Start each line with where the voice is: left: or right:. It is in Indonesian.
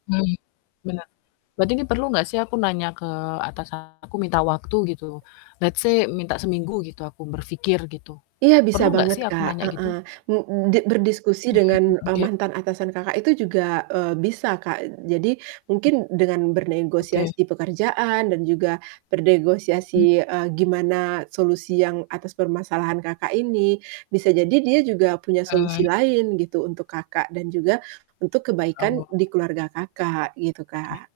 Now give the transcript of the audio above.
left: Hmm, benar. Berarti ini perlu nggak sih aku nanya ke atasan aku, minta waktu gitu, let's say minta seminggu gitu, aku berpikir gitu,
right: Iya, bisa
left: perlu nggak
right: banget,
left: sih aku
right: Kak,
left: nanya gitu?
right: heeh, m di berdiskusi
left: Hmm.
right: dengan, eee,
left: Oke oke.
right: mantan atasan Kakak itu juga, eee, bisa, Kak. Jadi
left: Mmm.
right: mungkin dengan
left: Oke.
right: bernegosiasi di pekerjaan dan juga
left: Hmm.
right: bernegosiasi, eee, gimana solusi yang atas permasalahan Kakak ini, bisa jadi dia juga punya
left: Eee.
right: solusi lain gitu, untuk Kakak dan juga untuk kebaikan
left: Oh.
right: di keluarga Kakak, gitu,
left: Oh, iya.
right: Kak.